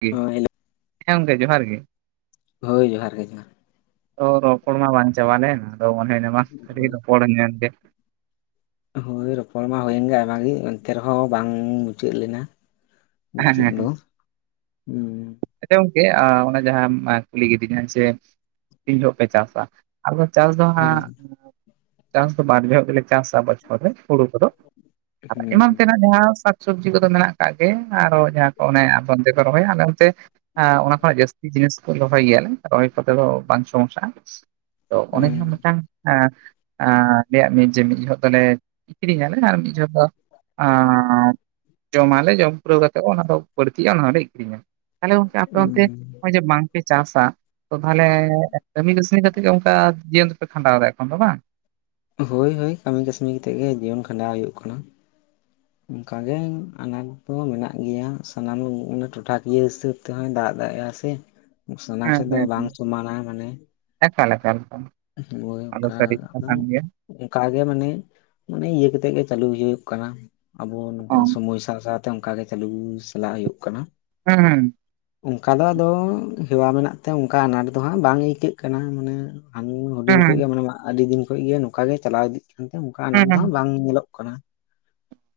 ᱜᱮ ᱦᱮ ᱦᱮᱞᱚ ᱦᱮᱸ ᱜᱚᱝᱠᱮ ᱡᱚᱦᱟᱨ ᱜᱮ ᱦᱳᱭ ᱡᱚᱦᱟᱨ ᱜᱮ ᱡᱚᱦᱟᱨ ᱛᱚ ᱨᱚᱯᱚᱲ ᱢᱟ ᱵᱟᱝ ᱪᱟᱵᱟ ᱞᱮᱱ ᱫᱚ ᱚᱱᱮ ᱚᱱᱟ ᱢᱟᱥ ᱠᱷᱟᱞᱤ ᱨᱚᱯᱚᱲ ᱮᱢ ᱧᱟᱢ ᱠᱮᱫ ᱦᱳᱭ ᱨᱚᱯᱚᱲ ᱢᱟ ᱦᱩᱭᱮᱱ ᱜᱮ ᱟᱭᱢᱟ ᱜᱮ ᱮᱱᱛᱮ ᱨᱮᱦᱚᱸ ᱵᱟᱝ ᱢᱩᱪᱟᱹᱫ ᱞᱮᱱᱟ ᱦᱮᱸ ᱢᱩᱪᱟᱹᱫ ᱦᱮᱸ ᱦᱮᱸ ᱫᱚ ᱦᱩᱸ ᱟᱪᱪᱷᱟ ᱜᱚᱝᱠᱮ ᱚᱱᱟ ᱡᱟᱦᱟᱸ ᱠᱩᱞᱤ ᱠᱤᱫᱤᱧᱟ ᱡᱮ ᱛᱤᱱ ᱡᱚᱦᱚᱜ ᱯᱮ ᱪᱟᱥᱟ ᱟᱫᱚ ᱪᱟᱥ ᱫᱚ ᱦᱳᱭ ᱦᱟᱸᱜ ᱪᱟᱥ ᱫᱚ ᱵᱟᱨ ᱡᱚᱦᱚᱜ ᱜᱮᱞᱮ ᱪᱟᱥᱟ ᱵᱚᱪᱷᱚᱨ ᱨᱮ ᱦᱩᱲᱩ ᱠᱚᱫᱚ ᱟᱨ ᱦᱩᱸ ᱮᱢᱟᱱ ᱛᱮᱱᱟᱜ ᱡᱟᱦᱟᱸ ᱥᱟᱠ ᱥᱚᱵᱽᱡᱤ ᱠᱚᱫᱚ ᱢᱮᱱᱟᱜ ᱠᱟᱫ ᱫᱚ ᱟᱨᱦᱚ ᱡᱟᱦᱟᱸ ᱠᱚ ᱚᱱᱮ ᱟᱫᱚᱢ ᱨᱚᱦᱚᱭᱟ ᱟᱫᱚ ᱚᱱᱛᱮ ᱚᱱᱟ ᱠᱷᱚᱱᱟᱜ ᱡᱟᱹᱥᱛᱤ ᱡᱤᱱᱤᱥ ᱨᱚᱦᱚᱭ ᱜᱮᱭᱟᱞᱮ ᱨᱚᱦᱚᱭ ᱠᱚᱛᱮ ᱫᱚ ᱵᱟᱝ ᱥᱚᱢᱚᱥᱥᱟᱼᱟ ᱛᱚ ᱩᱱᱤ ᱦᱩᱸ ᱡᱟᱦᱟᱸ ᱢᱤᱫᱴᱟᱝ ᱟᱨ ᱟᱞᱮᱭᱟᱜ ᱢᱤᱫ ᱡᱮ ᱢᱤᱫ ᱡᱚᱦᱚᱜ ᱫᱚᱞᱮ ᱠᱤᱨᱤᱧ ᱟᱞᱮ ᱟᱨ ᱢᱤᱫ ᱡᱚᱦᱚᱜ ᱟᱻ ᱡᱚᱢ ᱟᱞᱮ ᱡᱚᱢ ᱯᱟᱹᱲ ᱟᱛᱮᱜ ᱚᱱᱟ ᱫᱚ ᱵᱟᱹᱲᱛᱤᱜᱼᱟ ᱚᱱᱟ ᱫᱚ ᱤᱫᱤ ᱢᱮ ᱛᱟᱦᱞᱮ ᱜᱚᱝᱠᱮ ᱟᱯᱮ ᱦᱩᱸ ᱚᱱᱛᱮ ᱱᱚᱜᱼᱚᱭ ᱡᱮ ᱵᱟᱝ ᱯᱮ ᱪᱟᱥᱟ ᱛᱟᱦᱞᱮ ᱠᱟᱹᱢᱤ ᱠᱟᱹᱥᱱᱤ ᱠᱟᱛᱮᱜ ᱜᱮ ᱚᱱᱠᱟ ᱡᱤᱭᱚᱱ ᱫᱚᱯᱮ ᱠᱷᱟᱸᱰᱟᱣᱟ ᱮᱠᱷᱚᱱ ᱫᱚ ᱵᱟᱝ ᱦᱳᱭ ᱦᱳᱭ ᱠᱟᱹᱢᱤ ᱠᱟᱹᱥᱱ ᱠᱟᱛᱮᱫ ᱜᱮ ᱡᱤᱭᱚᱱ ᱠᱷᱟᱸᱰᱟᱣ ᱦᱩᱭᱩᱜ ᱠᱟᱱᱟ ᱚᱱᱠᱟᱜᱮ ᱟᱱᱟᱴ ᱫᱚ ᱢᱮᱱᱟᱜ ᱜᱮᱭᱟ ᱥᱟᱱᱟᱢᱮ ᱴᱚᱴᱷᱟᱠᱤᱭᱟᱹ ᱦᱤᱥᱟᱹᱵ ᱛᱮᱦᱚᱸ ᱫᱟ ᱫᱟᱜ ᱫᱟᱲᱮᱜᱼᱟ ᱥᱮ ᱥᱟᱱᱟᱢ ᱦᱮᱸ ᱥᱮᱫ ᱫᱚ ᱵᱟᱝ ᱥᱚᱢᱟᱱᱟ ᱢᱟᱱᱮ ᱛᱟᱦᱚᱞᱮ ᱞᱮᱠᱷᱟᱱ ᱦᱳᱭ ᱚᱱᱠᱟ ᱟᱫᱚ ᱜᱮᱭᱟ ᱚᱱᱠᱟ ᱜᱮ ᱢᱟᱱᱮ ᱢᱟᱱᱮ ᱤᱭᱟᱹ ᱠᱟᱛᱮᱜ ᱜᱮ ᱪᱟᱹᱞᱩᱭ ᱦᱩᱭᱩᱜ ᱟᱵᱚ ᱱᱚᱝᱠ ᱚ ᱦᱩᱸ ᱥᱚᱢᱚᱭ ᱥᱟᱶ ᱥᱟᱶᱛᱮ ᱚᱱᱠᱟ ᱜᱮ ᱪᱟᱹᱞᱩ ᱪᱟᱞᱟᱜ ᱦᱩᱭᱩᱜ ᱠᱟᱱᱟ ᱦᱩᱸ ᱚᱱᱠᱟ ᱫᱚ ᱟᱫᱚ ᱦᱮᱣᱟ ᱢᱮᱱᱟᱜ ᱛᱮ ᱚᱱᱠᱟ ᱟᱱᱟᱴ ᱫᱚ ᱦᱟᱸᱜ ᱵᱟᱝ ᱟᱹᱭᱠᱟᱹᱜ ᱠᱟᱱᱟ ᱢᱟᱱᱮ ᱦᱟᱱᱮ ᱦᱩᱰᱤᱧ ᱦᱩᱸ ᱠᱷᱚᱱᱚᱡ ᱜᱮ ᱢᱟᱱ ᱟᱹᱰᱤ ᱫᱤᱱ ᱦᱳᱭ ᱤᱭᱟ ᱱᱚᱝᱠᱟ ᱜᱮ ᱪᱟᱞᱟᱣ ᱤᱫᱤᱜ ᱠᱟᱱᱛᱮ ᱚᱱᱠᱟ ᱟᱱᱟ ᱦᱩᱸ ᱦᱩᱸ ᱫᱷᱟᱣ ᱵᱟᱝ ᱧᱮᱞᱚᱜ ᱠᱟᱱᱟ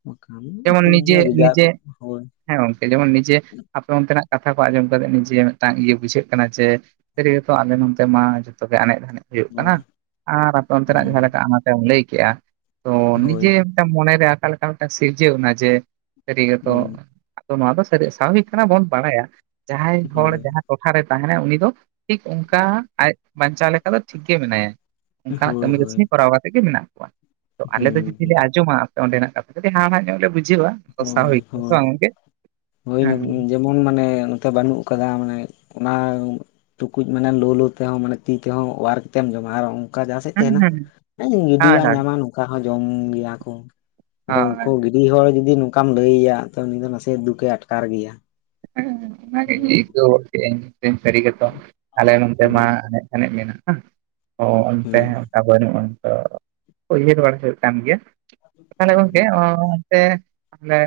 ᱵᱟᱠᱷᱟᱱ ᱡᱮᱢᱚᱱ ᱴᱷᱤᱠ ᱱᱤᱡᱮ ᱜᱮᱭᱟ ᱵᱷᱮᱡᱟ ᱱᱤᱡᱮ ᱦᱳᱭ ᱦᱮᱸ ᱜᱚᱝᱠᱮ ᱡᱮᱢᱚᱱ ᱱᱤᱡᱮ ᱟᱯᱮ ᱚᱱᱛᱮᱱᱟᱜ ᱠᱟᱛᱷᱟ ᱠᱚ ᱟᱸᱡᱚᱢ ᱱᱤᱡᱮ ᱢᱤᱫᱟᱝ ᱤᱭᱟᱹ ᱵᱩᱡᱷᱟᱹᱜ ᱠᱟᱱᱟ ᱡᱮ ᱥᱟᱨᱤ ᱠᱟᱛᱷᱟ ᱟᱢ ᱮᱢ ᱡᱚᱢ ᱟ ᱡᱷᱚᱛᱚ ᱜᱮ ᱟᱱᱮᱡ ᱫᱷᱟᱱᱮᱡ ᱦᱩᱭᱩᱜ ᱠᱟᱱᱟ ᱦᱳᱭ ᱟᱨ ᱟᱯᱮ ᱚᱱᱛᱮ ᱱᱟᱜ ᱦᱩᱸ ᱡᱟᱦᱟᱸ ᱞᱮᱠᱟ ᱚᱱᱟᱛᱮᱢ ᱞᱟᱹᱭ ᱠᱮᱫᱮᱜᱼᱟ ᱛᱚ ᱦᱳᱭ ᱱᱤᱡᱮ ᱢᱤᱫᱴᱟᱝ ᱢᱚᱱᱮ ᱨᱮ ᱟᱠᱟ ᱞᱮᱠᱟ ᱢᱤᱫᱴᱟᱝ ᱥᱤᱨᱡᱟᱹᱣ ᱮᱱᱟ ᱡᱮ ᱥᱟᱹᱨᱤ ᱜᱮᱛᱚ ᱦᱩᱸ ᱛᱚ ᱱᱚᱣᱟ ᱫᱚ ᱥᱟᱹᱨᱤ ᱥᱟᱵᱤᱠ ᱠᱟᱱᱟ ᱵᱚᱱ ᱵᱟᱲᱟᱭᱟ ᱡᱟᱦᱟᱸᱭ ᱦᱚᱲ ᱦᱳᱭ ᱡᱟᱦᱟᱸ ᱴᱚᱴᱷᱟᱨᱮ ᱛᱟᱦᱮᱱᱟᱭ ᱩᱱᱤ ᱫᱚ ᱴᱷᱤᱠ ᱚᱱᱠᱟ ᱟᱡ ᱵᱟᱧᱪᱟᱣ ᱞᱮᱠᱟ ᱫᱚ ᱴᱷᱤᱠ ᱜᱮ ᱢᱮᱱᱟᱭᱟ ᱚᱱᱠᱟᱱᱟᱜ ᱦᱳᱭ ᱠᱟᱹᱢᱤ ᱦᱳᱭ ᱠᱟᱹᱟᱹᱥᱱᱤ ᱠᱚᱨᱟᱣ ᱠᱟᱛᱮ ᱜᱮ ᱢᱮᱱᱟᱜᱼᱟ ᱛᱚ ᱦᱩᱸ ᱟᱞᱮ ᱡᱩᱫᱤ ᱞᱮ ᱦᱩᱸ ᱟᱸᱡᱚᱢᱟ ᱟᱯᱮ ᱚᱸᱰᱮᱱᱟᱜ ᱠᱟᱛᱷᱟ ᱛᱚᱵᱮ ᱱᱚᱣᱟ ᱢᱟ ᱧᱮᱞ ᱟᱜᱩᱭᱟ ᱫᱚᱥᱟ ᱦᱳᱭ ᱦᱩᱭᱩᱜ ᱠᱟᱱᱟ ᱥᱮ ᱦᱳᱭ ᱵᱟᱝ ᱜᱚᱢᱠᱮ ᱡᱮᱢᱚᱱ ᱢᱟᱱᱮ ᱱᱚᱛᱮ ᱵᱟᱹᱱᱩᱜ ᱠᱟᱫᱟ ᱢᱟᱱᱮ ᱚᱱᱟ ᱴᱩᱠᱩᱡ ᱢᱟᱱᱮ ᱞᱳ ᱞᱩ ᱛᱮᱦᱚᱸ ᱢᱟᱱᱮ ᱛᱤ ᱛᱮᱦᱚᱸ ᱚᱣᱟᱨ ᱠᱟᱛᱮᱢ ᱡᱚᱢᱟ ᱟᱨ ᱱᱚᱝᱠᱟ ᱦᱩᱸ ᱡᱟᱦᱟᱸ ᱦᱩᱸ [unintelligible] ᱦᱳᱭ ᱜᱤᱰᱣᱟᱜ ᱦᱳᱭ ᱧᱟᱢᱟ ᱱᱚᱝᱠᱟ ᱦᱚᱸ ᱡᱚᱢ ᱜᱮᱭᱟ ᱠᱚ ᱟᱫᱚ ᱦᱳᱭ ᱩᱱᱠᱩ ᱜᱤᱰᱤ ᱦᱚᱲ ᱡᱩᱫᱤ ᱱᱚᱝᱠᱟᱢ ᱞᱟᱹᱭ ᱟᱭᱟ ᱩᱱᱤ ᱫᱚ ᱱᱟᱥᱮ ᱫᱩᱠᱮ ᱟᱴᱠᱟᱨ ᱜᱮᱭᱟ ᱦᱮᱸ ᱟᱹᱭᱠᱟᱹᱣ ᱠᱮᱫᱟᱹᱧ ᱥᱟᱹᱨᱤ ᱜᱮᱛᱚ ᱟᱞᱮ ᱱᱰᱮ ᱦᱩᱸ ᱢᱟ ᱮᱱᱮᱡ ᱮᱟᱱᱮᱡ ᱢᱮᱱᱟᱜᱼᱟ ᱦᱮ ᱚ ᱚᱱᱛᱮ ᱦᱩᱸ ᱚᱱᱠᱟ ᱵᱟᱹᱱᱩᱜᱼᱟ ᱩᱭᱦᱟᱹᱨ ᱵᱟᱲᱟ ᱦᱩᱭᱩᱜ ᱠᱟᱱ ᱜᱮᱭᱟ ᱛᱟᱦᱚᱞᱮ ᱜᱚᱝᱠᱮ ᱚᱱᱛᱮ ᱟᱦᱞᱮ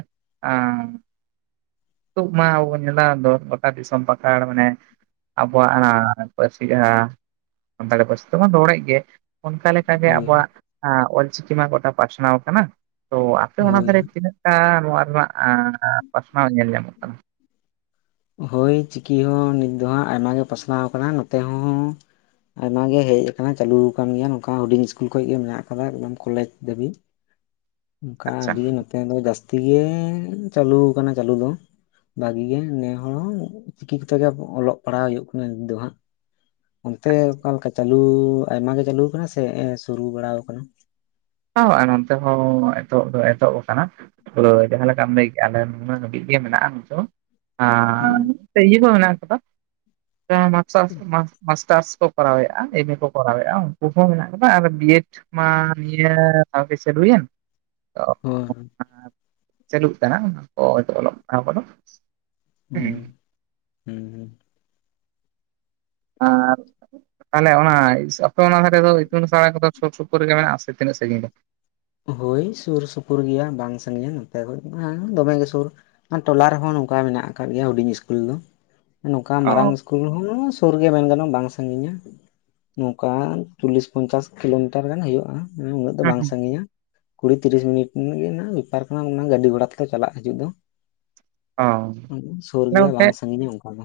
ᱢᱟ ᱟᱵᱚ ᱵᱚᱱ ᱧᱮᱞᱟ ᱫᱚ ᱜᱚᱴᱟ ᱫᱤᱥᱚᱢ ᱯᱟᱠᱟᱲ ᱢᱟᱱᱮ ᱟᱵᱚᱣᱟᱜ ᱯᱟᱹᱨᱥᱤ ᱥᱟᱱᱛᱟᱲᱤ ᱯᱟᱹᱨᱥᱤ ᱛᱮᱵᱚᱱ ᱨᱚᱲᱮᱜ ᱜᱮ ᱚᱱᱠᱟ ᱞᱮᱠᱟᱜᱮ ᱦᱳᱭ ᱟᱵᱚᱣᱟᱜ ᱚᱞᱪᱤᱠᱤ ᱢᱟ ᱜᱚᱴᱟ ᱯᱟᱥᱱᱟᱣ ᱠᱟᱱᱟ ᱛᱚ ᱟᱯᱮ ᱚᱱᱟ ᱦᱳᱭ ᱫᱷᱟᱨᱮ ᱛᱤᱱᱟᱹᱜ ᱜᱟᱱ ᱱᱚᱣᱟ ᱨᱮᱱᱟᱜ ᱯᱟᱥᱱᱟᱣ ᱧᱮᱞ ᱧᱟᱢᱚᱜ ᱠᱟᱱᱟ ᱦᱳᱭ ᱪᱤᱠᱤ ᱦᱚᱸ ᱱᱤᱛ ᱫᱚᱦᱟᱸᱜ ᱟᱭᱢᱟ ᱜᱮ ᱯᱟᱥᱱᱟᱣ ᱠᱟᱱᱟ ᱱᱚᱛᱮ ᱦᱚᱸ ᱟᱭᱢᱟ ᱜᱮ ᱦᱮᱡ ᱟᱠᱟᱱᱟ ᱪᱟᱹᱞᱩ ᱟᱠᱟᱱ ᱜᱮᱭᱟ ᱱᱚᱝᱠᱟ ᱦᱩᱰᱤᱧ ᱥᱠᱩᱞ ᱠᱷᱚᱱ ᱜᱮ ᱢᱮᱱᱟᱜ ᱟᱠᱟᱫᱟ ᱮᱠ ᱠᱚᱞᱮᱡ ᱫᱷᱟᱹᱵᱤᱡ [inaudible] ᱚᱱᱠᱟ ᱟᱹᱰᱤ ᱱᱚᱛᱮ ᱫᱚ ᱡᱟᱹᱥᱛᱤ ᱛᱤ ᱜᱮ ᱪᱟᱹᱞᱩ ᱟᱠᱟᱱᱟ ᱪᱟᱹᱞᱩ ᱫᱚ ᱵᱷᱟᱜᱤ ᱜᱮ ᱪᱤᱠᱤ ᱛᱮᱜᱮ ᱚᱞᱚᱜ ᱯᱟᱲᱦᱟᱜ ᱦᱩᱭᱩᱜ ᱠᱟᱱᱟ ᱱᱤᱫ ᱫᱚ ᱦᱟᱸᱜ ᱚᱱᱛᱮ ᱚᱠᱟᱠᱟ ᱪᱟᱹᱞᱩ ᱟᱭᱢᱟᱜᱮ ᱪᱟᱹᱞᱩ ᱠᱟᱱᱟ ᱥᱮ ᱥᱩᱨᱩ ᱵᱟᱲᱟ ᱠᱟᱱᱟ ᱦᱳᱭ ᱱᱚᱱᱛᱮ ᱦᱚᱸ ᱮᱛᱚᱦ ᱫᱚ ᱮᱛᱚᱦᱚᱵ ᱟᱠᱟᱱᱟ ᱯᱩᱨᱟᱹ ᱡᱟᱦᱟᱸ ᱞᱮᱠᱟᱢ ᱞᱟᱹᱭ ᱠᱮᱫᱮᱜᱼᱟ ᱟᱹᱵᱤᱡ ᱜᱮ ᱢᱮᱱᱟᱜᱼᱟ ᱦᱩᱸ ᱱᱤᱛ ᱤᱭᱟᱹ ᱠᱚ ᱢᱮᱱᱟᱜ ᱠᱟᱫᱟ ᱢᱟᱠᱥ ᱢᱟᱥ ᱠᱚᱨᱟᱣᱮᱫᱼᱟ ᱮᱢᱮ ᱠᱚ ᱠᱚᱨᱟᱣᱮᱫᱼᱟ ᱩᱱᱠᱩ ᱦᱚᱸ ᱢᱮᱱᱟᱜ ᱠᱟᱫᱟ ᱟᱨ ᱵᱤᱭᱮᱰ ᱢᱟ ᱱᱤᱭᱟᱹ ᱛᱟ ᱯᱮ ᱪᱟᱞᱩ ᱮᱱ ᱦᱳᱭ ᱪᱟᱹᱞᱩᱜ ᱠᱟᱱᱟ ᱚᱱᱟ ᱠᱚ ᱚᱞᱚᱜ ᱟᱵᱚᱫᱟ ᱦᱩᱸ ᱦᱮᱸ ᱟᱨ ᱛᱟᱦᱚᱞᱮ ᱚᱱᱟ ᱟᱯᱮ ᱚᱱᱟ ᱫᱷᱟᱨᱮᱫᱚ ᱤᱛᱩᱱ ᱟᱥᱲᱟ ᱠᱚᱫᱚ ᱥᱩᱨ ᱥᱩᱯᱩᱨ ᱨᱮᱜᱮ ᱢᱮᱱᱟᱜᱼᱟ ᱥᱮ ᱛᱤᱱᱟᱹᱜ ᱥᱟᱺᱜᱤᱧ ᱨᱮ ᱥᱟᱹᱜᱤᱧᱟ ᱱᱚᱛᱮ ᱠᱷᱚᱱ ᱫᱚᱢᱮ ᱜᱮ ᱥᱩᱨ ᱴᱚᱞᱟ ᱨᱮᱦᱚᱸ ᱱᱚᱝᱠᱟ ᱢᱮᱱᱟᱜ ᱠᱫ ᱜᱮᱭᱟ ᱦᱩᱰᱤᱧ ᱤᱥᱠᱩᱞ ᱫᱚ ᱱᱚᱝᱠᱟ ᱢᱟᱨᱟᱝ ᱚ ᱥᱠᱩᱞ ᱦᱚᱸ ᱥᱩᱨ ᱜᱮ ᱢᱮᱱ ᱜᱟᱱᱚᱜᱼᱟ ᱵᱟᱝ ᱥᱟᱜᱤᱧᱟ ᱱᱚᱝᱠᱟ ᱪᱚᱞᱞᱤᱥ ᱯᱚᱧᱪᱟᱥ ᱠᱤᱞᱳᱢᱤᱴᱟᱨ ᱜᱟᱱ ᱦᱩᱭᱩᱜᱼᱟ ᱦᱮᱸ ᱩᱱᱟᱹᱜ ᱫᱚ ᱵᱟᱝ ᱥᱟᱺᱜᱤᱧᱟ ᱠᱩᱲᱤ ᱛᱤᱨᱤᱥ ᱢᱤᱱᱤᱴ ᱜᱮ ᱵᱮᱯᱟᱨ ᱠᱟᱱᱟ ᱜᱟᱹᱰᱤ ᱜᱷᱚᱲᱟ ᱛᱮᱞᱮ ᱪᱟᱞᱟᱜ ᱦᱤᱡᱩᱜ ᱫᱚ ᱚ ᱛᱟᱦᱚᱞᱮ ᱥᱩᱨ ᱜᱮᱭᱟ ᱜᱚᱝᱠᱮ ᱵᱟᱝ ᱥᱟᱺᱜᱤᱧᱟ ᱚᱱᱠᱟ ᱫᱚ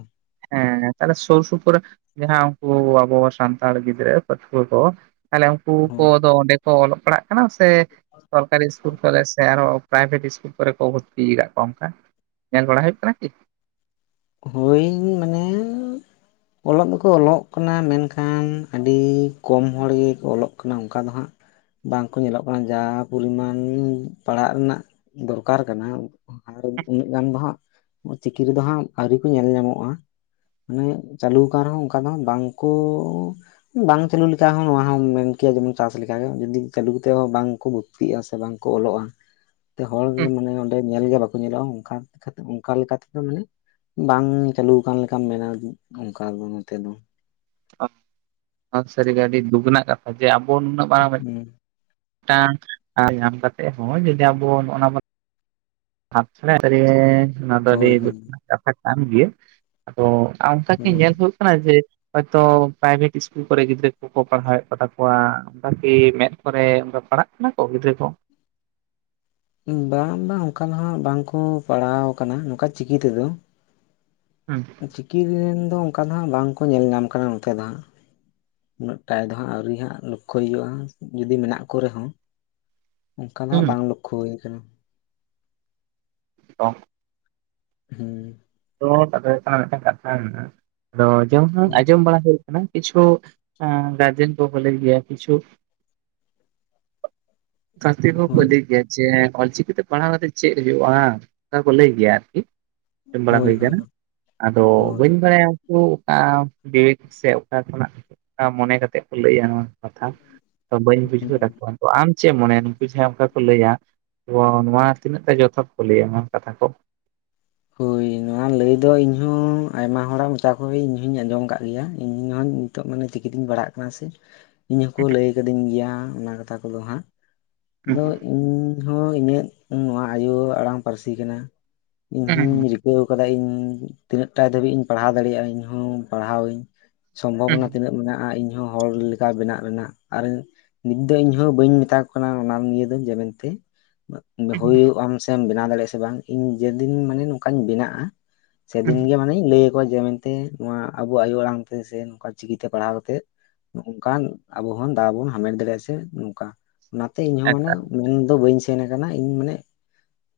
ᱦᱮᱸ ᱛᱟᱦᱚᱞᱮ ᱥᱩᱨ ᱥᱩᱯᱩᱨ ᱡᱟᱦᱟᱸ ᱦᱩ ᱟᱵᱚ ᱥᱟᱱᱛᱟᱲ ᱜᱤᱫᱽᱨᱟᱹ ᱠᱟ ᱯᱟᱹᱴᱷᱩᱭᱟᱹ ᱠᱚ ᱛᱟᱦᱞᱮ ᱩᱱᱠᱩ ᱠᱚᱫᱚ ᱚᱹᱰᱮ ᱚᱞᱚᱜ ᱯᱟᱲᱦᱟᱜ ᱥᱮ ᱥᱚᱨᱠᱟᱨᱤ ᱥᱠᱩᱞ ᱠᱚᱨᱮ ᱥᱮ ᱟᱨᱚ ᱯᱨᱟᱭᱵᱷᱮᱴ ᱥᱠᱩᱞ ᱠᱚᱨᱮ ᱠᱚ ᱵᱷᱚᱨᱛᱤ ᱟᱠᱟᱫ ᱠᱚᱣᱟ ᱚᱱᱠᱟ ᱧᱮᱞ ᱵᱟᱲᱟ ᱦᱩᱭᱩᱜ ᱠᱟᱱᱟ ᱠᱤ ᱦᱳᱭ ᱢᱟᱱᱮ [inaudible] ᱚᱞᱚᱜ ᱫᱚᱠᱚ ᱚᱞᱚᱜ ᱠᱟᱱᱟ ᱢᱮᱱᱠᱷᱟᱱ ᱟᱹᱰᱤ ᱠᱚᱢ ᱦᱚᱲ ᱜᱮᱠᱚ ᱚᱞᱚᱜ ᱠᱟᱱᱟ ᱚᱱᱠᱟ ᱫᱚ ᱦᱟᱸᱜ ᱵᱟᱝᱠᱚ ᱧᱮᱞᱚᱜ ᱠᱟᱱᱟ ᱡᱟ ᱯᱚᱨᱤᱢᱟᱱ ᱯᱟᱲᱟᱜ ᱨᱮᱱᱟᱜ ᱫᱚᱨᱠᱟᱨ ᱠᱟᱱᱟ ᱩᱱᱟᱹᱜ ᱜᱟᱱ ᱫᱚ ᱦᱟᱸᱜ ᱪᱤᱠᱤ ᱨᱮᱫᱚ ᱦᱟᱸᱜ ᱟᱹᱣᱨᱤ ᱠᱚ ᱧᱮᱞ ᱧᱟᱢᱚᱜᱼᱟ ᱢᱟᱱᱮ ᱪᱟᱹᱞᱩ ᱟᱠᱟᱱ ᱨᱮᱦᱚᱸ ᱚᱱᱠᱟ ᱫᱚ ᱵᱟᱝᱠᱚ ᱵᱟᱝ ᱪᱟᱹᱞᱩ ᱞᱮᱠᱷᱟ ᱦᱚᱸ ᱱᱚᱣᱟ ᱦᱚᱸ ᱠᱮᱭᱟ ᱡᱮᱢᱚᱱ ᱪᱟᱥ ᱞᱮᱠᱟᱜᱮ ᱡᱩᱫᱤ ᱪᱟᱹᱞᱩ ᱠᱟᱛᱮᱫ ᱦᱚᱸ ᱵᱟᱝ ᱠᱚ ᱵᱷᱚᱛᱛᱤᱜᱼᱟ ᱥᱮ ᱵᱟᱝᱠᱚ ᱚᱞᱚᱜᱼᱟ ᱦᱚᱲ ᱢᱟᱱᱮ ᱚᱸᱰᱮ ᱧᱮᱞᱜᱮ ᱵᱟᱝᱠᱚ ᱧᱮᱞᱚᱜᱼᱟ ᱚᱱᱠᱟ ᱚᱱᱠᱟ ᱞᱮᱠᱟ ᱛᱮᱫᱚ ᱢᱟᱱᱮ ᱵᱟᱝ ᱪᱟᱹᱞᱩ ᱟᱠᱟᱱ ᱞᱮᱠᱟᱢ ᱢᱮᱱᱟ ᱚᱱᱠᱟ ᱫᱚ ᱱᱚᱛᱮ ᱫᱚ ᱥᱟᱹᱨᱤ ᱜᱮ ᱟᱹᱰᱤ ᱫᱩᱠ ᱨᱮᱱᱟᱜ ᱠᱟᱛᱷᱟ ᱡᱮ ᱟᱵᱚ ᱱᱩᱱᱟᱹᱜ ᱵᱟᱝ ᱦᱩᱸ ᱢᱤᱫᱴᱟᱱ ᱧᱟᱢ ᱠᱟᱛᱮᱫ ᱦᱚᱸ ᱡᱩᱫᱤ ᱟᱵᱚ ᱱᱚᱜᱼ ᱱᱟ ᱟᱪᱪᱷᱟ ᱱᱚᱣᱟ ᱫᱚ ᱟᱹᱰᱤ ᱦᱳᱭ ᱫᱩᱠ ᱦᱳᱭ ᱨᱮᱱᱟᱜ ᱠᱟᱛᱷᱟ ᱠᱟᱱ ᱜᱮᱭᱟ ᱟᱫᱚ ᱟᱢᱠᱟ [unintelligible] ᱧᱮᱞ ᱦᱩᱸ ᱦᱩᱭᱩᱜ ᱠᱟᱱᱟ ᱡᱮ ᱦᱚᱭᱛᱳ ᱯᱨᱟᱭᱵᱷᱮᱴ ᱤᱥᱠᱩᱞ ᱠᱚᱨᱮ ᱜᱤᱫᱽᱨᱟᱹ ᱠᱚᱠᱚ ᱯᱟᱲᱦᱟᱣᱮᱫ ᱠᱚᱛᱟ ᱠᱚᱣᱟ ᱚᱱᱠᱟ ᱠᱤ ᱢᱮᱫ ᱠᱚᱨᱮ ᱚᱱᱟ ᱯᱟᱲᱦᱟᱜ ᱠᱟᱱᱟ ᱠᱚ ᱜᱤᱫᱽᱨᱟᱹ ᱠᱚ ᱵᱟᱝ ᱵᱟᱝ ᱚᱱᱠᱟ ᱫᱚ ᱦᱟᱜ ᱵᱟᱝᱠᱚ ᱯᱟᱲᱦᱟᱣ ᱠᱟᱱᱟ ᱱᱚᱝᱠᱟ ᱪᱤᱠᱤ ᱛᱮᱫᱚ᱾ ᱦᱩᱸ ᱪᱤᱠᱤ ᱨᱮᱱ ᱫᱚ ᱚᱱᱠᱟ ᱫᱚᱦᱟᱸᱜ ᱵᱟᱝᱠᱚ ᱧᱮᱞ ᱧᱟᱢ ᱠᱟᱱᱟ ᱱᱚᱛᱮ ᱫᱚ ᱦᱟᱸᱜ ᱩᱱᱟᱹᱜ ᱴᱟᱭ ᱫᱚᱦᱟᱸᱜ ᱟᱹᱣᱨᱤ ᱦᱟᱸᱜ ᱞᱚᱠᱠᱷᱚᱭ ᱦᱩᱭᱩᱜᱼᱟ ᱡᱚᱫᱤ ᱢᱮᱱᱟᱜ ᱠᱚ ᱨᱮᱦᱚᱸ᱾ ᱚᱱᱠᱟᱱᱟᱜ ᱦᱩᱸ ᱵᱟᱝ ᱞᱚᱠᱠᱷᱚ ᱦᱩᱭ ᱟᱠᱟᱱᱟ ᱚ ᱦᱮᱸ ᱢᱤᱫᱴᱟᱝ ᱠᱟᱛᱷᱟ ᱢᱮᱱᱟᱜᱼᱟ ᱟᱫᱚ ᱡᱮ ᱟᱸᱡᱚᱢ ᱵᱟᱲᱟ ᱦᱩᱭᱩᱜ ᱠᱤᱪᱷᱩ ᱜᱟᱨᱡᱮᱱ ᱠᱚ ᱠᱚᱞᱤ ᱜᱮᱭᱟ ᱠᱤᱪᱷᱩ ᱦᱳᱭ [unintelligible] ᱚᱞᱪᱤᱠᱤᱛᱮ ᱯᱟᱲᱦᱟᱣ ᱠᱟᱛᱮᱫ ᱪᱮᱫ ᱦᱩᱭᱩᱜᱼᱟ ᱚᱱᱠᱟ ᱠᱚ ᱞᱟᱹᱭ ᱜᱮᱭᱟ ᱟᱨᱠᱤ ᱵᱟᱲᱟ ᱦᱳᱭ ᱦᱩᱭ ᱦᱳᱭ ᱟᱠᱟᱱᱟ ᱟᱫᱚ ᱦᱳᱭ ᱵᱟᱹᱧ ᱵᱟᱲᱟᱭᱟ ᱚᱠᱟ [unintelligible] ᱥᱮ ᱚᱠᱟ ᱠᱷᱚᱱᱟᱜ ᱢᱚᱱᱮ ᱠᱟᱛᱮᱫ ᱠᱚ ᱞᱟᱹᱭᱟ ᱱᱚᱣᱟ ᱠᱟᱛᱷᱟ ᱛᱚ ᱵᱟᱹᱧ ᱵᱩᱡᱷᱟᱹᱣ ᱦᱩᱸ ᱛᱟᱠᱚᱣᱟ ᱩᱱᱠᱚᱣᱟ ᱟᱢ ᱪᱮᱫ ᱢᱚᱱᱮᱭᱟ ᱱᱩᱠᱩ ᱡᱟᱦᱟᱸ ᱚᱱᱠᱟ ᱠᱚ ᱞᱟᱹᱭᱟ ᱚ ᱱᱚᱣᱟ ᱛᱤᱱᱟᱹᱜ ᱴᱟᱜ ᱡᱚᱛᱷᱟᱛ ᱠᱚ ᱞᱟᱹᱭᱟ ᱱᱚᱣᱟ ᱠᱟᱛᱷᱟ ᱠᱚ ᱚᱱᱟ ᱞᱟᱹᱭ ᱫᱚ ᱤᱧ ᱦᱚᱸ ᱟᱭᱢᱟ ᱦᱚᱲᱟᱜ ᱢᱚᱪᱟ ᱠᱷᱚᱱᱜᱮ ᱤᱧ ᱦᱚᱸᱧ ᱟᱸᱡᱚᱢ ᱟᱠᱟᱫ ᱜᱮᱭᱟ ᱤᱧ ᱦᱚᱸᱧ ᱱᱤᱛᱚᱜ ᱢᱟᱱᱮ ᱪᱤᱠᱤ ᱛᱮᱜᱮ [unintelligible] ᱠᱟᱱᱟ ᱥᱮ ᱤᱧ ᱦᱚᱸᱠᱚ ᱞᱟᱹᱭ ᱟᱠᱟᱫᱤᱧ ᱜᱮᱭᱟ ᱚᱱᱟ ᱠᱟᱛᱷᱟ ᱠᱚᱫᱚ ᱦᱟᱸᱜ ᱟᱫᱚ ᱤᱧ ᱦᱚᱸ ᱤᱧᱟᱹᱜ ᱱᱚᱣᱟ ᱟᱭᱳ ᱟᱲᱟᱝ ᱯᱟᱹᱨᱥᱤ ᱠᱟᱱᱟ ᱤᱧᱦᱚᱧ ᱨᱤᱠᱟᱹ ᱟᱠᱟᱱᱟ ᱤᱧ ᱛᱤᱱᱟᱹᱜ ᱴᱟ ᱫᱟᱹᱵᱤᱡ ᱤᱧ ᱯᱟᱲᱦᱟᱣ ᱫᱟᱲᱮᱭᱟᱜᱼᱟ ᱤᱧᱦᱚᱧ ᱯᱟᱲᱦᱟᱣ ᱟᱹᱧ ᱥᱚᱢᱵᱷᱚᱵᱚᱱᱟ ᱛᱤᱱᱟᱹᱜ ᱢᱮᱱᱟᱜᱼᱟ ᱤᱧ ᱤᱧᱦᱚ ᱦᱚᱲ ᱞᱮᱠᱟ ᱵᱮᱱᱟᱜ ᱵᱮᱱᱟᱜ ᱟᱨ ᱱᱤᱛ ᱫᱚ ᱤᱧᱦᱚ ᱵᱟᱹᱧ ᱢᱮᱛᱟ ᱠᱚ ᱠᱟᱱᱟ ᱚᱱᱟ ᱱᱤᱭᱟᱹ ᱫᱚ ᱡᱮ ᱢᱮᱱᱛᱮ [inaudible] ᱦᱳᱭᱳᱜ ᱟᱢ ᱥᱮᱢ ᱵᱮᱱᱟᱣ ᱫᱟᱲᱮᱭᱟᱜ ᱟ ᱥᱮ ᱵᱟᱝ ᱤᱧ ᱡᱮᱫᱤᱱ ᱢᱟᱱᱮ ᱱᱚᱝᱠᱟᱧ ᱵᱮᱱᱟᱜᱼᱟ ᱥᱮᱫᱤᱱ ᱜᱮ ᱢᱟᱱᱮᱧ ᱞᱟᱹᱭ ᱡᱮ ᱢᱮᱱᱛᱮ ᱱᱚᱣᱟ ᱟᱵᱚ ᱟᱭᱳ ᱟᱲᱟᱝ ᱛᱮ ᱥᱮ ᱱᱚᱝᱠᱟ ᱪᱤᱠᱤᱛᱮ ᱯᱟᱲᱦᱟᱣ ᱠᱟᱛᱮ ᱱᱚ ᱱᱚᱝᱠᱟ ᱟᱵᱚ ᱦᱚᱸ ᱫᱟᱣ ᱵᱚᱱ ᱦᱟᱢᱮᱴ ᱫᱟᱲᱮᱭᱟᱜᱼᱟ ᱥᱮ ᱱᱚᱝᱠᱟ ᱚᱱᱟᱛᱮ ᱤᱧᱦᱚᱸ ᱢᱟᱱᱮ ᱮᱠᱟᱞ ᱢᱮᱱᱫᱚ ᱵᱟᱹᱧ ᱥᱮᱱ ᱟᱠᱟᱱᱟ ᱤᱧ ᱢᱟᱱᱮ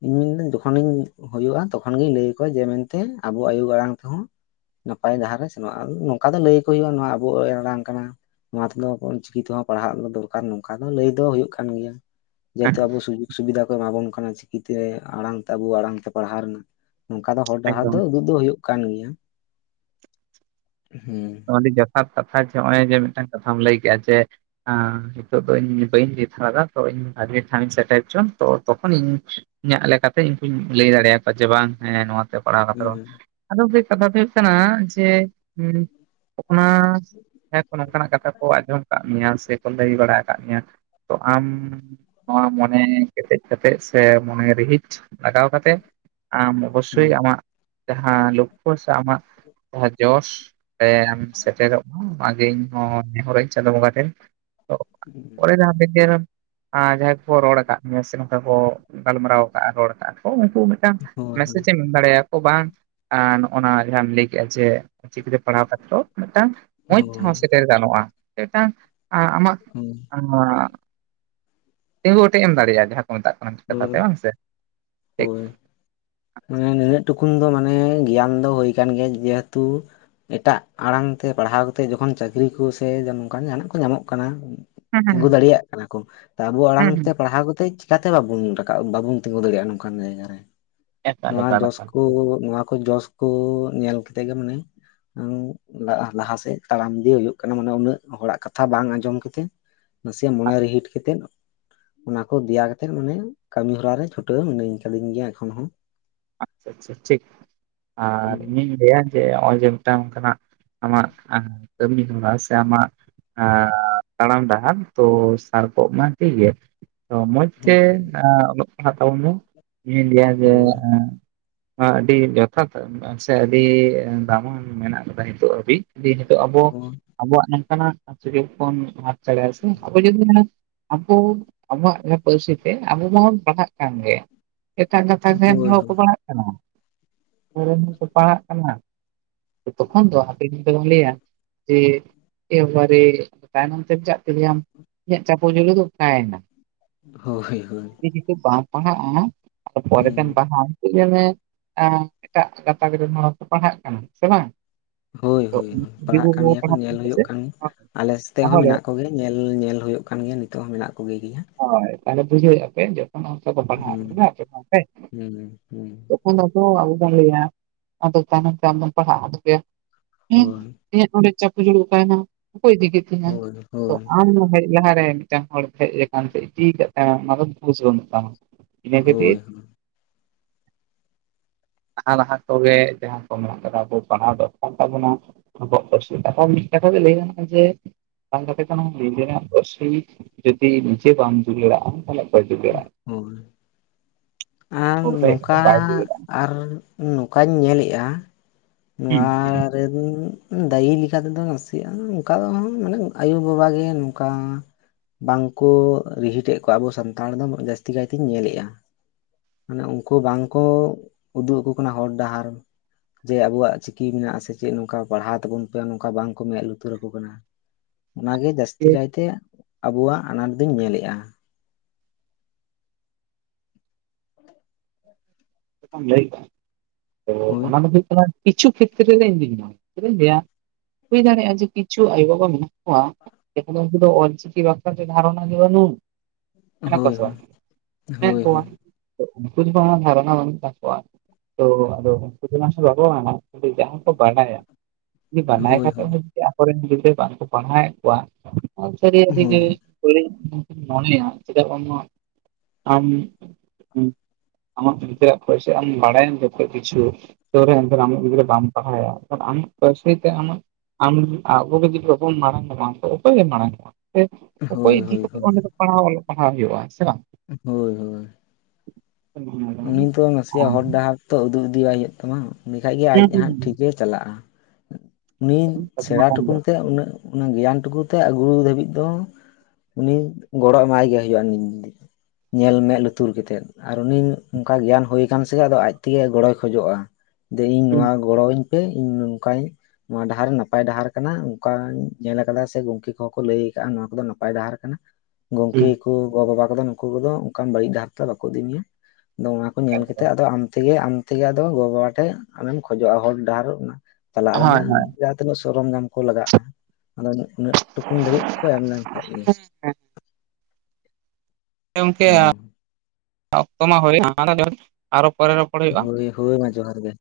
ᱤᱧ ᱢᱮᱱᱟᱹ ᱡᱚᱠᱷᱚᱱᱤᱧ ᱦᱩᱭᱩᱜᱼᱟ ᱛᱚᱠᱷᱚᱱ ᱜᱤᱧ ᱞᱟᱹᱭ ᱟᱠᱚᱣᱟ ᱡᱮ ᱢᱮᱱᱛᱮ ᱟᱵᱚᱣᱟᱜ ᱟᱭᱳ ᱟᱲᱟᱝ ᱛᱮᱦᱚᱸ ᱱᱟᱯᱟᱭ ᱡᱟᱦᱟᱸ ᱨᱮᱭ ᱥᱮᱱᱚᱜᱼᱟ ᱱᱚᱝᱠᱟ ᱫᱚ ᱞᱟᱹᱭ ᱦᱩᱭᱩᱜᱼᱟ ᱱᱚᱣᱟ ᱟᱵᱚ ᱟᱲᱟᱝ ᱠᱟᱱᱟ ᱱᱚᱣᱟ ᱛᱮᱫᱚ ᱚᱞᱪᱤᱠᱤ ᱛᱮᱦᱚᱸ ᱯᱟᱲᱦᱟᱜ ᱫᱚ ᱫᱚᱨᱠᱟᱨ ᱱᱚᱝᱠᱟ ᱫᱚ ᱞᱟᱹᱭ ᱫᱚ ᱦᱩᱭᱩᱜ ᱠᱟᱱ ᱜᱮᱭᱟ᱾ ᱡᱮᱦᱮᱛᱩ ᱟᱵᱚ ᱥᱩᱡᱳᱜᱽ ᱥᱩᱵᱤᱫᱷᱟ ᱠᱚ ᱮᱢᱟ ᱵᱚᱱ ᱠᱟᱱᱟ ᱪᱤᱠᱤᱛᱮ ᱟᱲᱟᱝ ᱛᱮ ᱟᱵᱚ ᱟᱲᱟᱝ ᱛᱮ ᱯᱟᱲᱦᱟᱣ ᱨᱮᱱᱟᱜ ᱱᱚᱝᱠᱟ ᱫᱚ ᱦᱚᱨ ᱰᱟᱦᱟᱨ ᱮᱠᱫᱚᱢ ᱫᱚ ᱩᱫᱩᱜ ᱫᱚ ᱦᱩᱭᱩᱜ ᱠᱟᱱ ᱜᱮᱭᱟ᱾ ᱦᱮᱸ ᱟᱹᱰᱤ ᱡᱚᱛᱷᱟᱛ ᱠᱟᱛᱷᱟ ᱡᱮ ᱱᱚᱜᱼᱚᱭ [unintelligible] ᱡᱮ ᱢᱤᱫᱴᱟᱝ ᱠᱟᱛᱷᱟ ᱞᱟᱹᱭ ᱠᱮᱫᱼᱟ ᱡᱮ ᱱᱤᱛᱚᱜ ᱫᱚ ᱤᱧ ᱵᱟᱹᱧ ᱞᱟᱹᱭ ᱫᱷᱟᱨᱟ ᱛᱚ ᱤᱧ ᱟᱨ ᱢᱤᱫ ᱴᱷᱟᱣᱤᱧ ᱥᱮᱴᱮᱨ ᱦᱚᱪᱚ ᱛᱚᱠᱷᱚᱱ ᱤᱧ ᱤᱧᱟᱹᱜ ᱞᱮᱠᱟᱛᱮ ᱤᱧᱠᱩᱧ ᱞᱟᱹᱭ ᱫᱟᱲᱮᱭᱟᱠᱚᱣᱟ ᱡᱮ ᱵᱟᱝ ᱦᱮᱸ ᱱᱚᱣᱟ ᱯᱟᱲᱦᱟᱣ ᱦᱟᱛᱟᱲᱚᱜ ᱦᱮᱸ ᱟᱭ ᱟᱫᱚ ᱢᱤᱫᱴᱮᱡ ᱠᱟᱛᱷᱟ ᱫᱚ ᱦᱩᱭᱩᱜ ᱠᱟᱱᱟ ᱡᱮ ᱦᱩ ᱦᱮᱸ ᱠᱚ ᱱᱚᱝᱠᱟᱱᱟᱜ ᱠᱟᱛᱷᱟ ᱠᱚ ᱟᱸᱡᱚᱢ ᱟᱠᱟᱫ ᱢᱮᱭᱟ ᱥᱮᱠᱚ ᱞᱟᱹᱭ ᱵᱟᱲᱟ ᱟᱠᱟᱫ ᱢᱮᱭᱟ ᱛᱚ ᱟᱢ ᱱᱚᱣᱟ ᱢᱚᱱᱮ ᱠᱮᱴᱮᱡ ᱠᱟᱛᱮᱜ ᱥᱮ ᱢᱚᱱᱮ ᱨᱤᱦᱤᱡ ᱞᱟᱜᱟᱣ ᱠᱟᱛᱮᱫ ᱟᱢ ᱦᱮᱸ ᱚᱵᱚᱥᱥᱳᱭ ᱟᱢᱟᱜ ᱡᱟᱦᱟᱸ ᱞᱚᱠᱠᱷᱚ ᱥᱮ ᱟᱢᱟᱜ ᱡᱟᱦᱟᱸ ᱡᱚᱥ [unintelligible] ᱥᱮᱴᱮᱨᱚᱜ ᱢᱟ ᱚᱱᱟᱜᱮ ᱤᱧᱦᱚ ᱱᱮᱦᱚᱨᱚᱜ ᱟᱹᱧ ᱪᱟᱸᱫᱳ ᱵᱚᱸᱜᱟ ᱴᱷᱮᱱ ᱚᱫ [unintelligible] ᱟᱨ ᱡᱟᱦᱟᱸᱭ ᱠᱚᱠᱚ ᱨᱚᱲ ᱟᱠᱟᱫ ᱢᱮᱭᱟ ᱥᱮ ᱱᱚᱝᱠᱟ ᱠᱚ ᱜᱟᱞᱢᱟᱨᱟᱣ ᱠᱟᱜᱼᱟ ᱨᱚᱲ ᱠᱟᱜᱼᱟ ᱠᱚ ᱢᱤᱫᱴᱟᱝ ᱦᱳᱭ ᱦᱳᱭ ᱦᱳᱭ ᱢᱮᱥ ᱮᱢ ᱮᱢ ᱫᱟᱲᱮᱼᱟᱠᱚ ᱵᱟᱝ ᱟᱨ ᱱᱚ-ᱚᱜᱱᱟᱜ ᱡᱟᱦᱟᱸᱢ ᱞᱟᱹᱭ ᱠᱮᱫᱼᱟ ᱡᱮ ᱪᱤᱠᱤᱛᱮ᱾ ᱯᱟᱲᱦᱟᱣ ᱠᱟᱛᱮᱛᱮᱫ ᱢᱤᱫᱴᱟᱝ ᱢᱚᱡᱽ ᱛᱮᱦᱚᱸ ᱥᱮᱴᱮᱨ ᱜᱟᱱᱚᱜᱼᱟ ᱢᱤᱫᱴᱟᱝ ᱟᱢᱟᱜ ᱦᱳᱭ ᱟ ᱛᱤᱸᱜᱩ ᱚᱴᱮᱡ ᱮᱢ ᱫᱟᱲᱮᱭᱟᱜᱼᱟ ᱡᱟᱦᱟᱸ ᱠᱚ ᱢᱮᱛᱟᱜ ᱠᱟᱱᱟ ᱠᱟᱛᱷᱟ ᱦᱳᱭ ᱛᱮ ᱵᱟᱝ ᱥᱮ ᱦᱳᱭ ᱢᱟᱱᱮ ᱱᱩᱱᱟᱹᱜ ᱴᱩᱠᱩᱱ ᱫᱚ ᱢᱟᱱᱮ ᱜᱮᱭᱟᱱ ᱫᱚ ᱦᱩᱭ ᱠᱟᱱ ᱜᱮᱭᱟ ᱡᱮᱦᱮᱛᱩ ᱮᱴᱟᱜ ᱟᱲᱟᱝ ᱛᱮ ᱯᱟᱲᱦᱟᱣ ᱠᱟᱛᱮᱫ ᱡᱚᱠᱷᱚᱱ ᱪᱟᱹᱠᱨᱤ ᱠᱚ ᱥᱮ ᱱᱚᱝ ᱠᱟᱱ ᱡᱟᱦᱟ ᱱᱟᱜ ᱠᱚ ᱧᱟᱢᱚᱜ ᱠᱟᱱᱟ ᱦᱩᱸ ᱛᱤᱸᱜᱩ ᱫᱟᱲᱮᱭᱟᱜ ᱠᱟᱱᱟ ᱠᱚ ᱟᱵᱚ ᱟᱲᱟᱝ ᱦᱩᱸ ᱦᱩᱸ ᱛᱮ ᱯᱟᱲᱦᱟᱣ ᱠᱟᱛᱮᱫ ᱪᱮᱠᱟᱛᱮ ᱵᱟᱵᱚᱱ ᱨᱟᱠᱟᱵ ᱵᱟᱵᱚᱱ ᱛᱤᱸᱜᱩ ᱫᱟᱲᱮᱭᱟᱜᱼᱟ ᱱᱚᱝᱠᱟᱱ ᱡᱟᱭᱜᱟ ᱨᱮ ᱮᱠᱟᱞ ᱱᱚᱣᱟ ᱮᱠᱟᱞ ᱡᱚᱥ ᱮᱠᱟᱞ ᱠᱚ ᱟᱪᱪᱷᱟ ᱱᱚᱣᱟ ᱠᱚ ᱡᱚᱥ ᱠᱚ ᱧᱮᱞ ᱠᱟᱛᱮᱫ ᱜᱮ ᱢᱟᱱᱮ ᱞᱟᱦᱟᱥᱮᱫ ᱛᱟᱲᱟᱢ ᱤᱫᱤ ᱦᱩᱭᱩᱜ ᱠᱟᱱᱟ ᱢᱟᱱᱮ ᱩᱱᱟᱹᱜ ᱦᱚᱲᱟᱜ ᱠᱟᱛᱷᱟ ᱵᱟᱝ ᱟᱸᱡᱚᱢ ᱠᱟᱛᱮᱜ ᱱᱟᱥᱮᱭᱟᱜ ᱢᱚᱱᱮ ᱨᱤᱦᱤᱴ ᱠᱟᱛᱮᱫ ᱚᱱᱟ ᱠᱚ ᱫᱮᱭᱟ ᱠᱟᱛᱮᱫ ᱢᱟᱱᱮ ᱠᱟᱹᱢᱤ ᱦᱚᱨᱟᱨᱮ ᱪᱷᱩᱴᱟᱹᱣ ᱢᱤᱱᱟᱹᱧ ᱠᱟᱫᱤᱧ ᱜᱮᱭᱟ ᱮᱠᱷᱚᱱ ᱦᱚᱸ ᱟᱪᱪᱷᱟ ᱟᱪᱪᱷᱟ ᱴᱷᱤᱠ ᱟᱨ ᱤᱧᱤᱧ ᱞᱟᱹᱭᱟ ᱡᱮ ᱱᱚᱜᱼᱚᱭ ᱡᱮ ᱢᱤᱫᱴᱟᱱ ᱚᱱᱠᱟᱱᱟᱜ ᱟᱢᱟᱜ ᱠᱟᱹᱢᱤ ᱦᱚᱨᱟ ᱥᱮ ᱟᱢᱟᱜ ᱟᱻ ᱛᱟᱲᱟᱢ ᱰᱟᱦᱟᱨ ᱛᱚ ᱥᱟᱨ ᱠᱚᱜ ᱢᱟ ᱴᱷᱤᱠ ᱜᱮᱮᱭᱟ ᱛᱚ ᱢᱚᱡᱽ ᱦᱩᱸ ᱛᱮ ᱟᱸ ᱚᱞᱚᱜ ᱯᱟᱲᱦᱟᱜ ᱛᱟᱵᱚᱱ ᱢᱮ ᱤᱧᱤᱧ ᱞᱟᱹᱭᱟ ᱡᱮ ᱦᱳᱭ ᱟᱹᱰᱤ ᱡᱚᱛᱷᱟᱛ ᱥᱮ ᱟᱹᱰᱤ ᱫᱟᱢᱟᱱ ᱢᱮᱱᱟᱜ ᱠᱟᱫᱟ ᱱᱤᱛᱳᱜ ᱦᱟᱹᱵᱤᱡ ᱡᱮ ᱱᱤᱛᱚᱜ ᱟᱵᱚ ᱦᱳᱭ ᱟᱵᱚᱣᱟᱜ ᱱᱚᱝᱠᱟᱱᱟᱜ ᱥᱩᱡᱳᱜ ᱵᱚᱱ ᱦᱟᱫ ᱫᱟᱲᱮᱭᱟᱜ ᱥᱮ ᱟᱵᱚ ᱡᱚᱫᱤ ᱵᱚ ᱢᱮᱱᱟ ᱟᱵᱚ ᱟᱵᱚᱣᱟᱜ ᱡᱟᱦᱟᱸ ᱯᱟᱹᱨᱥᱤ ᱛᱮ ᱟᱵᱚ ᱢᱟᱵᱚᱱ ᱯᱟᱲᱦᱟᱜ ᱠᱟᱱ ᱜᱮ ᱮᱴᱟᱜ ᱜᱟᱛᱟᱠ ᱨᱮᱱ ᱦᱳᱭ ᱦᱚᱸᱠᱚ ᱯᱟᱲᱦᱟᱜ ᱠᱟᱱᱟ ᱨᱮᱱ ᱦᱚᱸᱠᱚ ᱯᱟᱲᱦᱟᱜ ᱠᱟᱱᱟ ᱛᱚᱠᱷᱚᱱ ᱫᱚ ᱦᱟᱯᱮᱱ ᱫᱤᱱ ᱞᱟᱹᱭᱟ ᱡᱮ ᱮᱵᱟᱨᱮ ᱛᱟᱭᱱᱚᱢ ᱪᱪᱟᱜ ᱠᱮᱫᱜᱮᱭᱟᱢ ᱤᱧᱟᱹᱜ ᱪᱟᱯᱚ ᱡᱩᱲᱩ ᱫᱚ ᱚᱠᱟᱭᱮᱱᱟ ᱦᱳᱭ ᱦᱳᱭ ᱟᱸᱦᱚ ᱟᱸᱦᱚ ᱟᱨ ᱯᱚᱨᱮ ᱛᱮᱢ ᱯᱟᱲᱦᱟᱜ -ᱟ ᱠᱤ ᱧᱮᱞ ᱢᱮ ᱟᱸ ᱮᱴᱟᱜ ᱜᱟᱛᱟᱠ ᱨᱮᱱ ᱦᱚᱲᱠᱚ ᱯᱟᱲᱦᱟᱜ ᱠᱟᱱᱟ ᱥᱮ ᱵᱟᱝ ᱦᱳᱭ ᱛᱚ ᱦᱳ ᱩᱱᱠᱩ ᱯᱟᱲᱦᱟᱜ ᱫᱤᱠᱩ ᱠᱟᱱ ᱠᱚᱠᱚ ᱜᱮᱭᱟ ᱠᱚ ᱯᱟᱲᱦᱟᱜ ᱠᱟᱱᱟ ᱧᱮᱞ ᱦᱩᱭᱩᱜ ᱥᱮ ᱠᱟᱱ ᱜᱮᱭᱟ ᱟᱞᱮ ᱥᱛᱮᱜ ᱦᱚᱸ ᱛᱟᱦᱚᱞᱮ ᱢᱮᱱᱟᱜ ᱠᱚᱜᱮᱭᱟ ᱧᱮᱞ ᱧᱮᱞ ᱦᱩᱭᱩᱜ ᱠᱟᱱ ᱜᱮᱭᱟ ᱱᱤᱛᱚᱜ ᱦᱚᱸ ᱢᱮᱱᱟᱜ ᱠᱚᱜᱮ ᱜᱮᱭᱟ ᱦᱳᱭ ᱛᱟᱦᱚᱞᱮ ᱵᱩᱡᱷᱟᱹᱣᱮᱫᱼᱟ ᱯᱮ ᱡᱚᱠᱷᱚᱱ ᱚᱥᱚ ᱵᱟᱯ ᱦᱩᱸ ᱟᱮᱮ ᱦᱩᱸ ᱦᱩᱸ ᱛᱚᱠᱷᱚᱱᱚ [unintelligible] ᱞᱭᱟ ᱟᱫᱚ ᱛᱟᱭᱚᱢ ᱛᱮ ᱫᱚᱢ ᱯᱟᱲᱦᱟᱜ ᱥᱮ ᱦᱮᱸ ᱦᱳᱭ ᱤᱧᱟᱹᱜ ᱱᱚᱸᱰᱮ ᱪᱟᱠᱚ ᱡᱩᱲᱩ ᱚᱠᱟᱭᱮᱱᱟ ᱚᱠᱚᱭ ᱤᱫᱤ ᱠᱮᱫ ᱛᱤᱧᱟ ᱦᱳᱭ ᱛᱚ ᱦᱳᱭ ᱟᱢ ᱦᱮᱡ ᱞᱟᱦᱟᱨᱮ ᱢᱤᱫᱴᱟᱝ ᱦᱚᱲ ᱦᱮᱡ ᱟᱠᱟᱱ ᱪᱤᱠᱟᱹ ᱛᱟᱭᱚᱢ ᱚᱱᱟ ᱫᱚ ᱵᱩᱡᱷᱟᱹᱣ ᱦᱩᱭᱩᱜ ᱛᱟᱢᱟ ᱤᱱᱟᱹ ᱦᱳᱭ ᱠᱷᱟᱹᱛᱤᱨ ᱦᱳᱭ [inaudible] ᱞᱟᱦᱟ ᱞᱟᱦᱟ ᱠᱚᱜᱮ ᱡᱟᱦᱟᱸ ᱠᱚ ᱢᱮᱱᱟᱜ ᱠᱟᱫᱟ ᱯᱟᱲᱦᱟᱜ ᱫᱚ ᱠᱚᱢᱚᱜ ᱛᱟᱵᱚᱱᱟ ᱟᱵᱚᱣᱟᱜ ᱯᱟᱹᱨᱥᱤ ᱠᱚᱢ ᱜᱮ ᱛᱟᱦᱮᱱ ᱞᱟᱹᱭᱮ ᱜᱟᱱᱚᱜ-ᱟ ᱡᱮ ᱵᱟᱝ ᱠᱟᱮᱫ ᱱᱮᱦᱟ ᱱᱤᱡᱮᱨᱟᱜ ᱯᱟᱹᱨᱥᱤ ᱡᱩᱫᱤ ᱱᱤᱡᱮ ᱵᱟᱢ ᱡᱩᱩᱞᱟᱲᱟᱜᱼᱟ ᱛᱟᱦᱚᱞᱮ ᱚᱠᱚᱭ ᱫᱩᱞᱟᱹᱲᱟᱜᱼᱟ ᱦᱳ ᱟᱨ ᱦᱚᱲ ᱫᱚ ᱦᱮᱡ ᱠᱟᱛᱮ ᱱᱚᱝᱠᱟ ᱵᱟᱭ ᱫᱩᱞᱟᱹᱲᱟᱜᱼᱟ ᱟᱨ ᱱᱚᱝᱠᱟ ᱧᱮᱞᱮᱜᱼᱟ ᱦᱩᱸ ᱱᱚᱣᱟ ᱨᱮᱱ ᱫᱟᱹᱭᱤ ᱞᱮᱠᱟ ᱛᱮᱫᱚ ᱱᱟᱥᱮᱭᱟᱜᱼᱟ ᱚᱱᱠᱟ ᱢᱟᱱᱮ ᱟᱭᱩᱼᱵᱟᱵᱟᱜ ᱜᱮ ᱱᱚᱝᱠᱟ ᱵᱟᱝ ᱠᱚ ᱨᱤᱦᱤᱴ ᱮᱫ ᱠᱚᱣᱟ ᱟᱵᱚ ᱥᱟᱱᱛᱟᱲ ᱫᱚ ᱡᱟᱹᱥᱛᱤ ᱠᱟᱭᱛᱤᱧ ᱧᱮᱞᱮᱫᱼᱟ ᱢᱟᱱᱮ ᱩᱱᱠᱩ ᱵᱟᱝ ᱠᱚ ᱩᱫᱩᱜ ᱟᱠᱚ ᱠᱟᱱᱟ ᱦᱚᱨ ᱰᱟᱦᱟᱨ ᱡᱮ ᱟᱵᱚᱣᱟᱜ ᱪᱤᱠᱤ ᱢᱮᱱᱟᱜ ᱟᱥᱮ ᱪᱮᱫ ᱱᱚᱝ ᱠᱟ ᱯᱟᱲᱦᱟᱣ ᱛᱟᱵᱚᱱ ᱯᱮ ᱱᱚᱝ ᱠᱟ ᱵᱟᱝ ᱠᱚ ᱢᱮᱸᱫ ᱞᱩᱛᱩᱨ ᱟᱠᱚ ᱠᱟᱱᱟ ᱚᱱᱟ ᱜᱮ ᱡᱟᱹᱥᱛᱤ ᱡᱮ ᱠᱟᱭᱛᱮ ᱟᱵᱚᱣᱟᱜ ᱟᱱᱟᱴ ᱫᱩᱧ ᱧᱮᱞᱮᱜᱼᱟ ᱦ [inaudible] ᱢ ᱞᱟᱹᱭᱮᱫᱼᱟ ᱛᱚ ᱦᱳᱭ ᱚᱱᱟ ᱞᱟᱜᱤᱫ ᱠᱟᱱᱟ ᱠᱤᱪᱷᱩ ᱠᱷᱮᱛᱨᱮ ᱨᱮᱮ ᱤᱧᱫᱩᱧ ᱪᱮᱫᱤᱧ ᱞᱟᱹᱭᱟ ᱦᱩᱭ ᱫᱟᱲᱮᱭᱟᱜᱼᱟ ᱡᱮ ᱠᱤᱪᱷᱩ ᱟᱭᱳ ᱵᱟᱵᱟ ᱢᱮᱱᱟᱜ ᱠᱚᱣᱟ ᱩᱱᱠᱩ ᱫᱚ ᱚᱞᱪᱤᱠᱤ ᱵᱮᱵᱷᱟᱨᱟᱱ ᱫᱷᱟᱨᱚ ᱜᱮ ᱵᱟᱹᱱᱩᱜᱼᱟ ᱢᱮᱱᱟᱠᱚ ᱦᱳᱭ ᱥᱮ ᱵᱟᱝ ᱦᱳᱭ ᱦᱳᱭ ᱦᱳᱭ ᱢᱮᱱᱟᱠᱚ ᱩᱱᱠᱩ ᱡᱩᱫᱤ ᱫᱷᱟᱨᱟᱹᱱᱟ ᱵᱟᱱᱩᱜ ᱣᱟ ᱛᱚ ᱟᱫᱚ ᱠᱪ ᱢᱟᱥᱮ ᱵᱟᱵ ᱵᱟᱝ [unintelligible] ᱡᱟᱦᱟᱸ ᱠᱚ ᱵᱟᱰᱟᱭᱟ ᱡᱮ ᱵᱟᱰᱟᱭ ᱦᱳᱭ ᱦᱳᱭ ᱠᱟᱛᱮ ᱦᱚᱸ ᱡᱩᱫᱤ ᱟᱠᱚᱨᱮᱱ ᱜᱮ ᱵᱟᱝ ᱠᱚ ᱯᱟᱲᱦᱟᱣᱮᱫ ᱠᱚᱣᱟ ᱥᱟᱹᱨᱤᱜ ᱦᱳᱭ ᱤᱧ ᱢᱚᱱᱮᱭᱟ ᱪᱮᱫᱟᱜ ᱟᱢ ᱟᱢᱟᱜ ᱜᱤᱫᱽᱨ ᱯᱚᱭᱥ ᱟᱢ ᱵᱟᱲᱟᱭᱟᱢ ᱡᱚᱛᱚ ᱠᱤᱪᱷᱩ ᱛᱮ ᱮᱱᱠᱷᱟᱱ ᱟᱢ ᱜᱤᱫᱽᱨᱟᱹ ᱵᱟᱢ ᱯᱟᱲᱦᱟᱭᱟ ᱮᱱ ᱟᱢᱟᱜ ᱯᱚᱭ ᱟᱢᱟᱜ ᱟᱢ ᱟᱵᱚᱮ ᱡᱩᱫᱤ ᱵᱟᱵᱚᱱ ᱢᱟᱲᱟᱝᱟ ᱵᱟᱝ ᱚᱠᱚᱭᱮ ᱢᱟᱲᱟᱝᱚᱜᱼᱟ ᱥᱮ ᱚᱠᱚᱭ ᱦᱳᱭ ᱤᱫᱤ ᱦᱳᱭ ᱠᱟᱛᱮ ᱚᱸᱰᱮ ᱫᱚ ᱯᱟᱲᱦᱟᱣ ᱚᱞᱚᱜ ᱯᱟᱲᱦᱟᱣ ᱦᱩᱭᱩᱜᱼᱟ ᱥᱮ ᱵᱟᱝ ᱦᱳᱭ ᱦᱳᱭ ᱩᱱᱤ ᱻ ᱛᱚ ᱱᱟᱥᱮᱭᱟᱜ ᱦᱚᱨ ᱰᱟᱦᱟᱨ ᱛᱚ ᱩᱫᱩᱜ ᱩᱫᱤᱟᱭ ᱦᱩᱭᱩᱜ ᱛᱟᱢᱟ ᱮᱸᱰᱮᱠᱷᱟᱱᱜ ᱜᱮ ᱟᱡ ᱦᱳᱭ ᱦᱟᱸᱜ ᱴᱷᱤᱠᱮ ᱪᱟᱞᱟᱜᱼᱟ ᱩᱱᱤ ᱥᱮᱬᱟ ᱴᱩᱠᱩ ᱛᱮ ᱩᱱᱤ ᱜᱮᱭᱟᱱ ᱴᱩᱠᱩ ᱛᱮ ᱟᱹᱜᱩ ᱫᱷᱟᱹᱵᱤᱡ ᱫᱚ ᱩᱱᱤ ᱜᱚᱲᱚ ᱮᱢᱟᱭ ᱜᱮ ᱦᱩᱭᱳᱜᱼᱟ ᱧᱮᱞ ᱢᱮᱫ ᱞᱩᱛᱩᱨ ᱠᱟᱛᱮᱜ ᱟᱨ ᱩᱱᱤ ᱚᱱᱠᱟ ᱜᱮᱭᱟᱱ ᱦᱩᱭ ᱟᱠᱟᱱ ᱥᱮ ᱟᱫᱚ ᱟᱡ ᱛᱮᱜᱮ ᱜᱚᱲᱚᱭ ᱠᱷᱚᱡᱚᱜᱼᱟ ᱡᱮ ᱤᱧ ᱱᱚᱣᱟ ᱜᱚᱲᱚᱧ ᱯᱮ ᱤᱧ ᱱᱚᱝᱠᱟᱧ ᱱᱚᱣᱟ ᱰᱟᱦᱟᱨ ᱱᱟᱯᱟᱭ ᱰᱟᱦᱟᱨ ᱠᱟᱱᱟ ᱚᱱᱠᱟᱧ ᱧᱮᱞ ᱠᱟᱫᱟ ᱥᱮ ᱜᱚᱢᱠᱮ ᱠᱚᱦᱚᱸ ᱠᱚ ᱞᱟᱹᱭ ᱟᱠᱟᱫᱟᱼᱟ ᱱᱚᱣᱟ ᱠᱚᱫᱚ ᱱᱟᱯᱟᱭ ᱰᱟᱦᱟᱨ ᱠᱟᱱᱟ ᱜᱚᱝᱠᱮ ᱠᱚ ᱜᱚᱵᱟᱵᱟ ᱠᱚᱫᱚ ᱱᱩᱠᱩ ᱠᱚᱫᱚ ᱚᱱᱠᱟᱱ ᱵᱟᱹᱲᱤᱡ ᱰᱟᱦᱟᱨ ᱫᱚᱚ ᱵᱟᱠᱚ ᱤᱫᱤ ᱢᱮᱭᱟ ᱟᱫᱚ ᱚᱱᱟ ᱠᱚ ᱧᱮᱞ ᱠᱟᱛᱮᱫ ᱟᱫᱚ ᱟᱢᱛᱮᱜᱮ ᱟᱢᱛᱮᱜᱮ ᱟᱫᱚ ᱜᱚ ᱵᱟᱵᱟ ᱴᱷᱮᱡ ᱟᱢᱮᱢ ᱠᱷᱚᱡᱚᱜᱼᱟ ᱦᱚᱨ ᱰᱟᱦᱟᱨᱚᱜ ᱚᱱᱟ ᱪᱟᱞᱟᱜ ᱦᱳᱭ ᱨᱮᱱᱟᱜ ᱡᱟᱦᱟᱸ ᱛᱤᱱᱟᱹᱜ ᱥᱚᱨᱚᱧᱡᱟᱢ ᱠᱚ ᱞᱟᱜᱟᱜᱼᱟ ᱟᱫᱚ ᱩᱱᱟᱹᱜ ᱴᱩᱠᱩᱢ ᱫᱷᱟᱹᱵᱤᱡ ᱠᱚ ᱮᱢ ᱞᱮᱱᱠᱷᱟᱱ ᱜᱮ ᱦᱮᱸ ᱜᱚᱝᱠᱮ ᱚᱠᱛᱚ ᱢᱟ ᱦᱩᱭ ᱮᱱᱟ ᱦᱳᱭ ᱦᱳᱭ ᱢᱟ ᱡᱚᱦᱟᱨ ᱜᱮ